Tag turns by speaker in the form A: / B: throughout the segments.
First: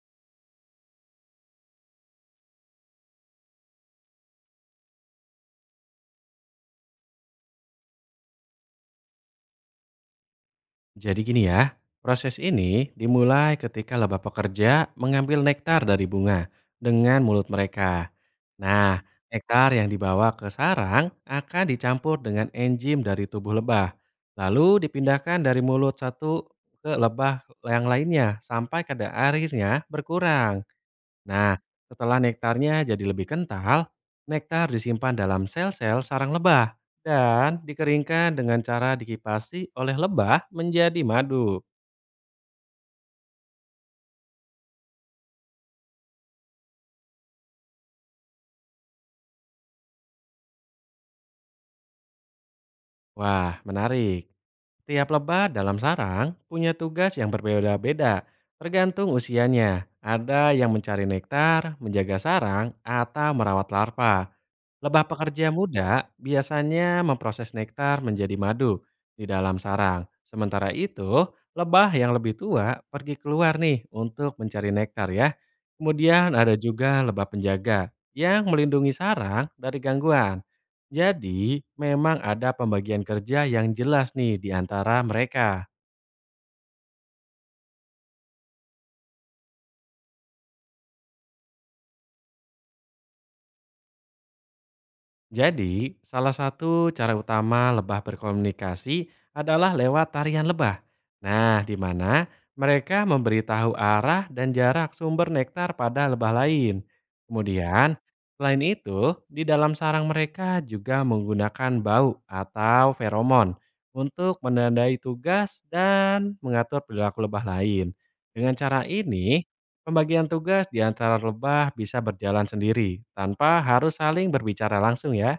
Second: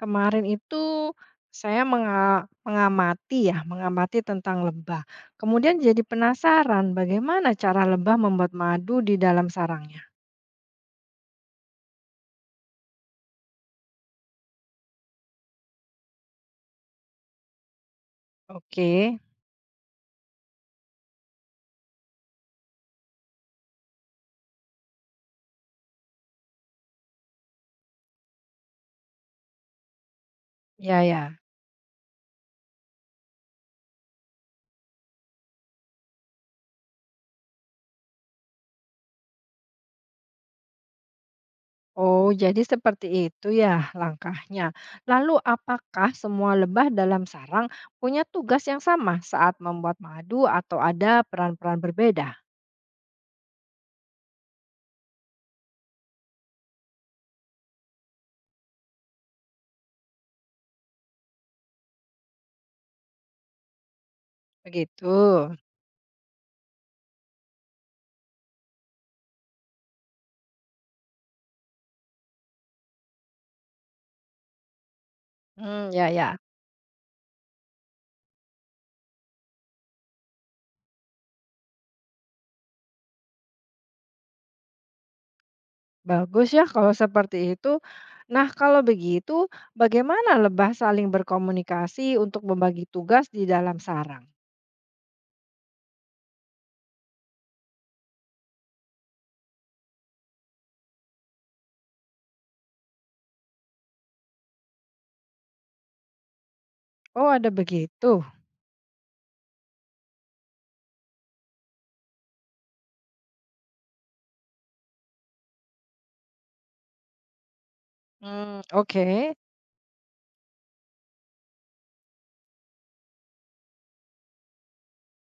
A: Kemarin itu saya mengamati ya, mengamati tentang lebah. Kemudian jadi penasaran bagaimana cara lebah membuat madu di dalam sarangnya.
B: Jadi gini ya, proses ini dimulai ketika lebah pekerja mengambil nektar dari bunga dengan mulut mereka. Nah,
A: Oke,
B: nektar yang dibawa ke sarang akan dicampur dengan enzim dari tubuh lebah, lalu dipindahkan dari mulut satu ke lebah yang lainnya sampai kadar airnya berkurang.
A: ya ya.
B: Nah, setelah nektarnya jadi lebih kental, nektar disimpan dalam sel-sel sarang lebah dan dikeringkan dengan cara dikipasi oleh lebah menjadi madu.
A: Oh, jadi seperti itu ya langkahnya. Lalu apakah semua lebah dalam sarang punya tugas yang sama saat membuat madu atau ada peran-peran berbeda?
B: Wah, menarik. Tiap lebah dalam sarang punya tugas yang berbeda-beda, tergantung usianya. Ada yang mencari nektar, menjaga sarang, atau merawat larva. Lebah
A: Begitu.
B: pekerja muda biasanya memproses nektar menjadi madu di dalam sarang. Sementara itu, lebah yang lebih tua pergi keluar nih untuk mencari nektar ya.
A: Hmm, ya
B: Kemudian
A: ya.
B: ada juga lebah penjaga yang melindungi sarang dari gangguan. Jadi, memang ada pembagian kerja yang jelas nih di antara mereka.
A: Bagus ya kalau seperti itu. Nah, kalau begitu, bagaimana lebah saling berkomunikasi untuk membagi tugas di dalam sarang?
B: Jadi, salah satu cara utama lebah berkomunikasi adalah lewat tarian lebah. Nah, di mana mereka memberitahu arah dan jarak sumber nektar pada lebah lain.
A: Oh, ada
B: Kemudian,
A: begitu.
B: selain itu, di dalam sarang mereka juga menggunakan bau atau feromon untuk menandai tugas dan mengatur perilaku lebah lain. Dengan
A: Hmm,
B: cara
A: oke.
B: ini, pembagian tugas di antara lebah bisa berjalan sendiri tanpa harus saling berbicara langsung ya.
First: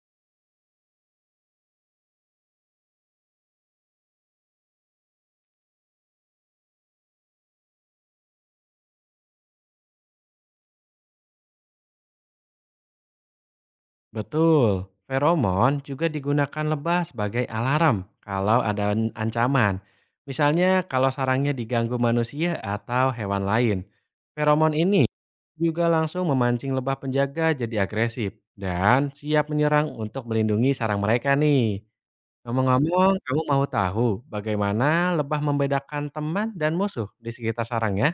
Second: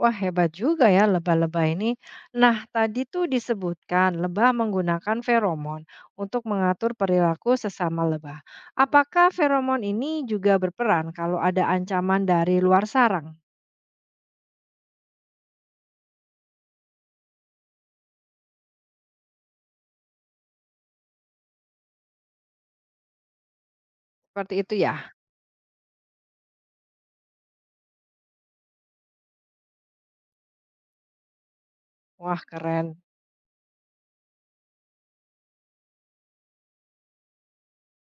A: Wah, hebat juga ya lebah-lebah ini. Nah, tadi tuh disebutkan lebah menggunakan feromon untuk mengatur perilaku sesama lebah. Apakah feromon ini juga berperan kalau ada ancaman dari luar sarang?
B: Betul. Feromon juga digunakan lebah sebagai alarm kalau ada ancaman. Misalnya kalau sarangnya diganggu manusia atau hewan lain.
A: Seperti
B: Feromon
A: itu ya.
B: ini juga langsung memancing lebah penjaga jadi agresif dan siap menyerang untuk melindungi sarang mereka nih.
A: Wah, keren.
B: Ngomong-ngomong, kamu mau tahu bagaimana lebah membedakan teman dan musuh di sekitar sarangnya?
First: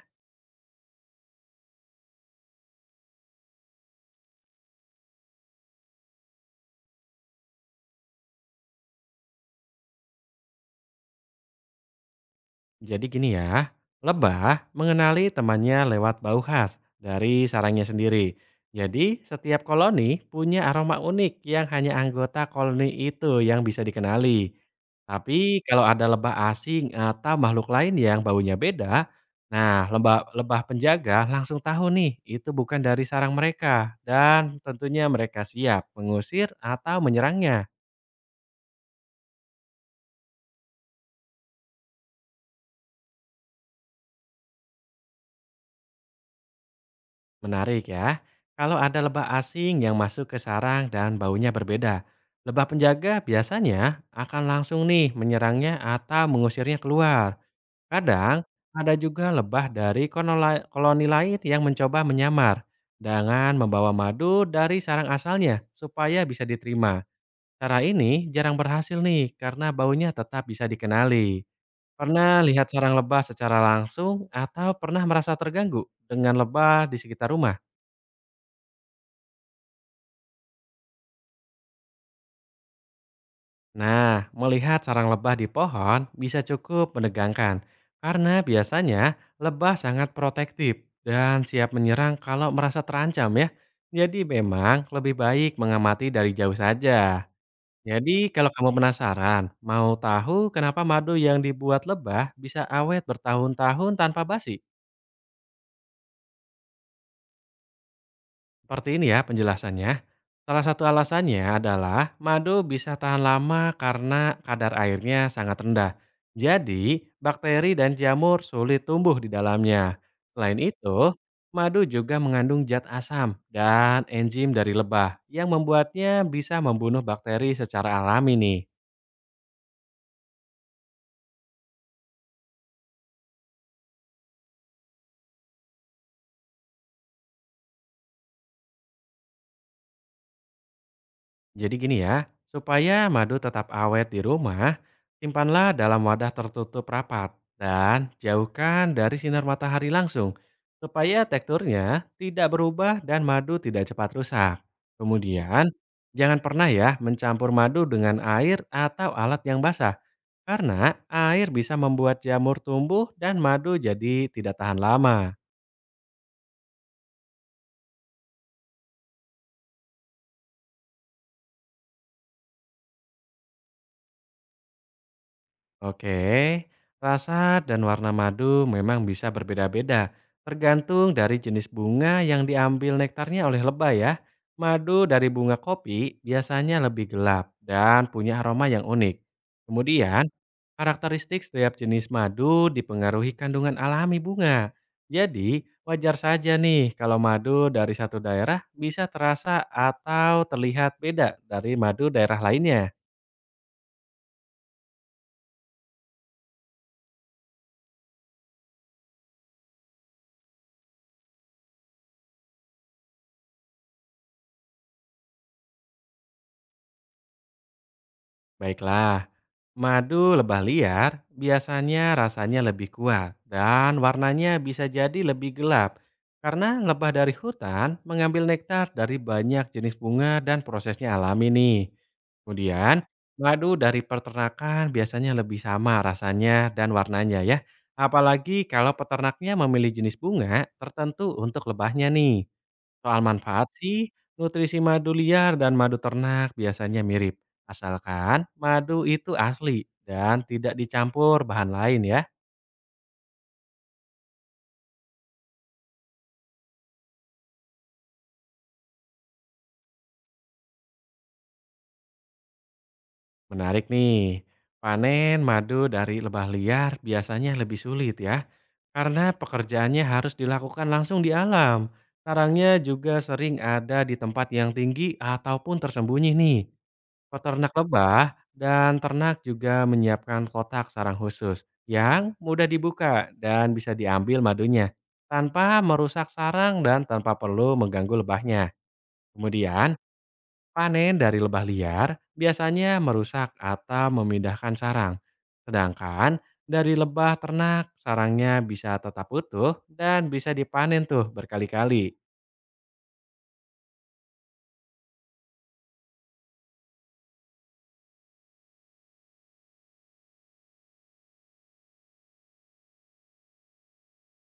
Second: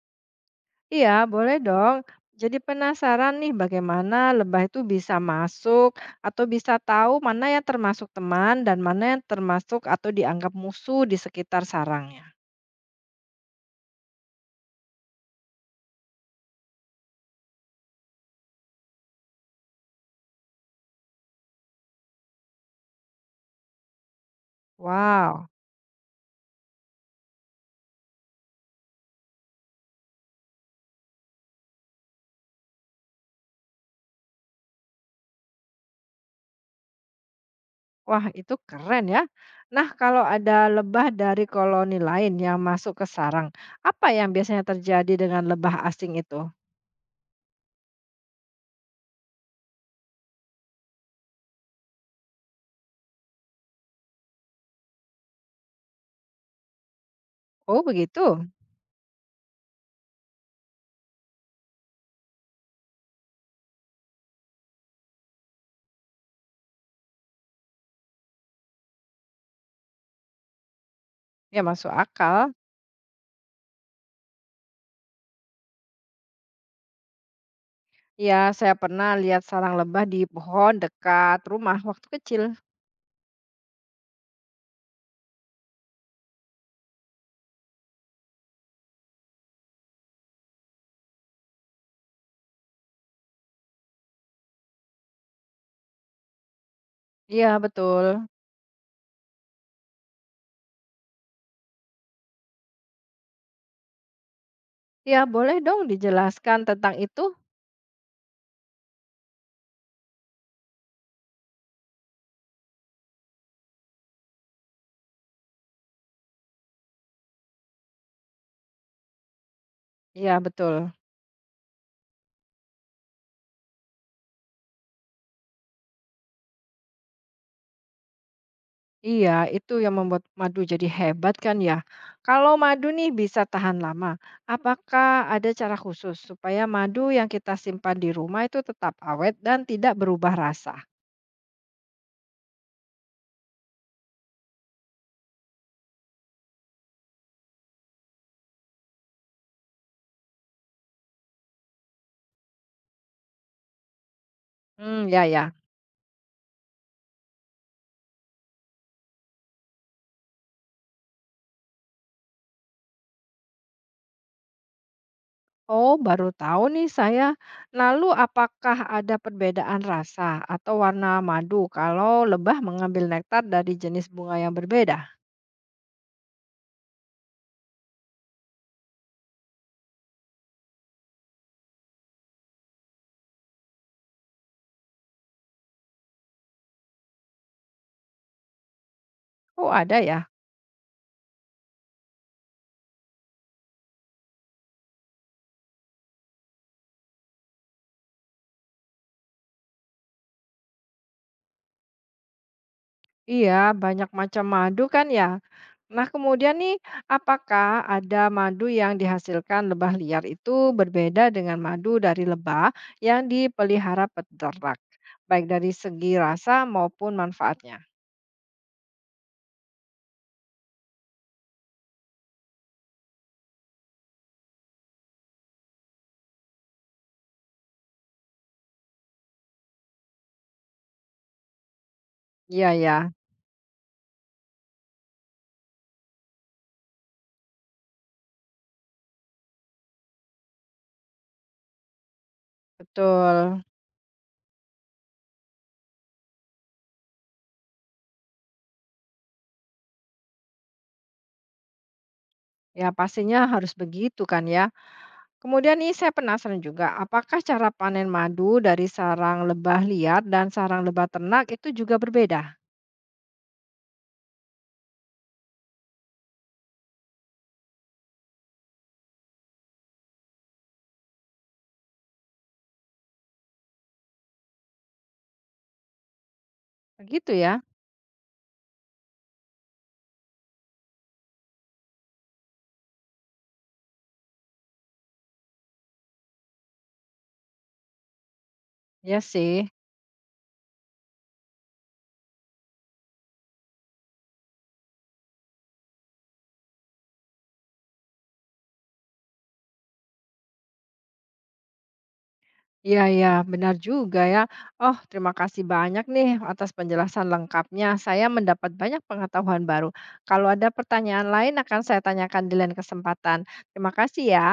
A: Iya, boleh dong. Jadi penasaran nih bagaimana lebah itu bisa masuk atau bisa tahu mana yang termasuk teman dan mana yang termasuk atau dianggap musuh di sekitar sarangnya.
B: Jadi gini ya, lebah mengenali temannya lewat bau khas dari sarangnya sendiri. Jadi setiap koloni punya aroma unik yang hanya anggota koloni itu yang bisa dikenali.
A: Wow,
B: Tapi kalau ada lebah asing atau makhluk lain yang baunya beda, nah lebah penjaga langsung tahu nih itu bukan dari sarang mereka dan tentunya mereka siap mengusir atau menyerangnya.
A: wah itu keren ya. Nah, kalau ada lebah dari koloni lain yang masuk ke sarang, apa yang biasanya terjadi dengan lebah asing itu?
B: Menarik ya. Kalau ada lebah asing yang masuk ke sarang dan baunya berbeda, lebah penjaga biasanya akan langsung nih menyerangnya atau mengusirnya keluar.
A: Oh,
B: Kadang
A: begitu.
B: ada juga lebah dari koloni lain yang mencoba menyamar dengan membawa madu dari sarang asalnya supaya bisa diterima. Cara ini jarang berhasil nih karena baunya tetap bisa dikenali.
A: Ya, masuk
B: Pernah
A: akal.
B: lihat sarang lebah secara langsung atau pernah merasa terganggu dengan lebah di sekitar rumah?
A: Ya, saya pernah lihat sarang lebah di pohon dekat rumah waktu kecil.
B: Nah, melihat sarang lebah di pohon bisa cukup menegangkan karena biasanya lebah sangat protektif dan siap menyerang kalau merasa terancam ya. Jadi memang lebih baik mengamati dari jauh saja.
A: Iya, betul.
B: Jadi kalau kamu penasaran, mau tahu kenapa madu yang dibuat lebah bisa awet bertahun-tahun tanpa basi?
A: Ya boleh dong dijelaskan tentang itu?
B: Seperti ini ya penjelasannya. Salah satu alasannya adalah madu bisa tahan lama karena kadar airnya sangat rendah. Jadi, bakteri dan jamur sulit tumbuh di dalamnya.
A: Ya
B: Selain
A: betul.
B: itu, madu juga mengandung zat asam dan enzim dari lebah yang membuatnya bisa membunuh bakteri secara alami nih.
A: Iya, itu yang membuat madu jadi hebat kan ya. Kalau madu nih bisa tahan lama, apakah ada cara khusus supaya madu yang kita simpan di rumah itu tetap awet dan tidak berubah rasa?
B: Jadi gini ya, supaya madu tetap awet di rumah, simpanlah dalam wadah tertutup rapat dan jauhkan dari sinar matahari langsung supaya teksturnya tidak berubah dan madu tidak cepat rusak.
A: Hmm, ya ya.
B: Kemudian, jangan pernah ya mencampur madu dengan air atau alat yang basah karena air bisa membuat jamur tumbuh dan madu jadi tidak tahan lama.
A: Oh, baru tahu nih saya. Lalu apakah ada perbedaan rasa atau warna madu kalau lebah mengambil nektar dari jenis bunga yang berbeda?
B: Oke, rasa dan warna madu memang bisa berbeda-beda, tergantung dari jenis bunga yang diambil nektarnya oleh lebah ya. Madu dari bunga kopi biasanya lebih gelap dan punya aroma yang unik.
A: Oh, ada
B: Kemudian,
A: ya.
B: karakteristik setiap jenis madu dipengaruhi kandungan alami bunga. Jadi, wajar saja nih kalau madu dari satu daerah bisa terasa atau terlihat beda dari madu daerah lainnya.
A: Iya, banyak macam madu kan ya. Nah, kemudian nih, apakah ada madu yang dihasilkan lebah liar itu berbeda dengan madu dari lebah yang dipelihara peternak, baik dari segi rasa maupun manfaatnya?
B: Baiklah, madu lebah liar biasanya rasanya lebih kuat dan warnanya bisa jadi lebih gelap karena lebah dari hutan mengambil nektar dari banyak jenis bunga dan prosesnya alami nih.
A: Iya
B: Kemudian,
A: ya,
B: madu dari peternakan biasanya lebih sama rasanya dan warnanya ya, apalagi kalau peternaknya memilih jenis bunga tertentu untuk lebahnya nih. Soal
A: betul.
B: manfaat sih, nutrisi madu liar dan madu ternak biasanya mirip, asalkan madu itu asli dan tidak dicampur bahan lain ya.
A: Ya, pastinya harus begitu kan ya. Kemudian nih, saya penasaran juga, apakah cara panen madu dari sarang lebah liar dan sarang lebah ternak itu juga berbeda?
B: Menarik nih, panen madu dari lebah liar biasanya lebih sulit ya, karena pekerjaannya harus dilakukan langsung di alam. Sarangnya juga sering ada di tempat yang tinggi ataupun tersembunyi nih.
A: Begitu ya?
B: Peternak lebah dan ternak juga menyiapkan kotak sarang khusus yang mudah dibuka dan bisa diambil madunya tanpa merusak sarang dan tanpa perlu mengganggu lebahnya.
A: Ya sih.
B: Kemudian, panen dari lebah liar biasanya merusak atau memindahkan sarang. Sedangkan dari lebah ternak, sarangnya bisa tetap utuh dan bisa dipanen tuh berkali-kali.
A: Iya ya, benar juga ya. Oh, terima kasih banyak nih atas penjelasan lengkapnya. Saya mendapat banyak pengetahuan baru. Kalau ada pertanyaan lain akan saya tanyakan di lain kesempatan. Terima kasih ya.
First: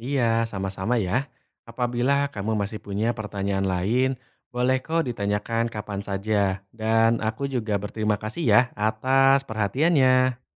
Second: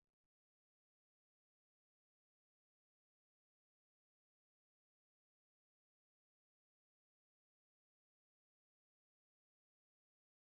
B: Iya, sama-sama ya. Apabila kamu masih punya pertanyaan lain, boleh kok ditanyakan kapan saja. Dan aku juga berterima kasih ya atas perhatiannya.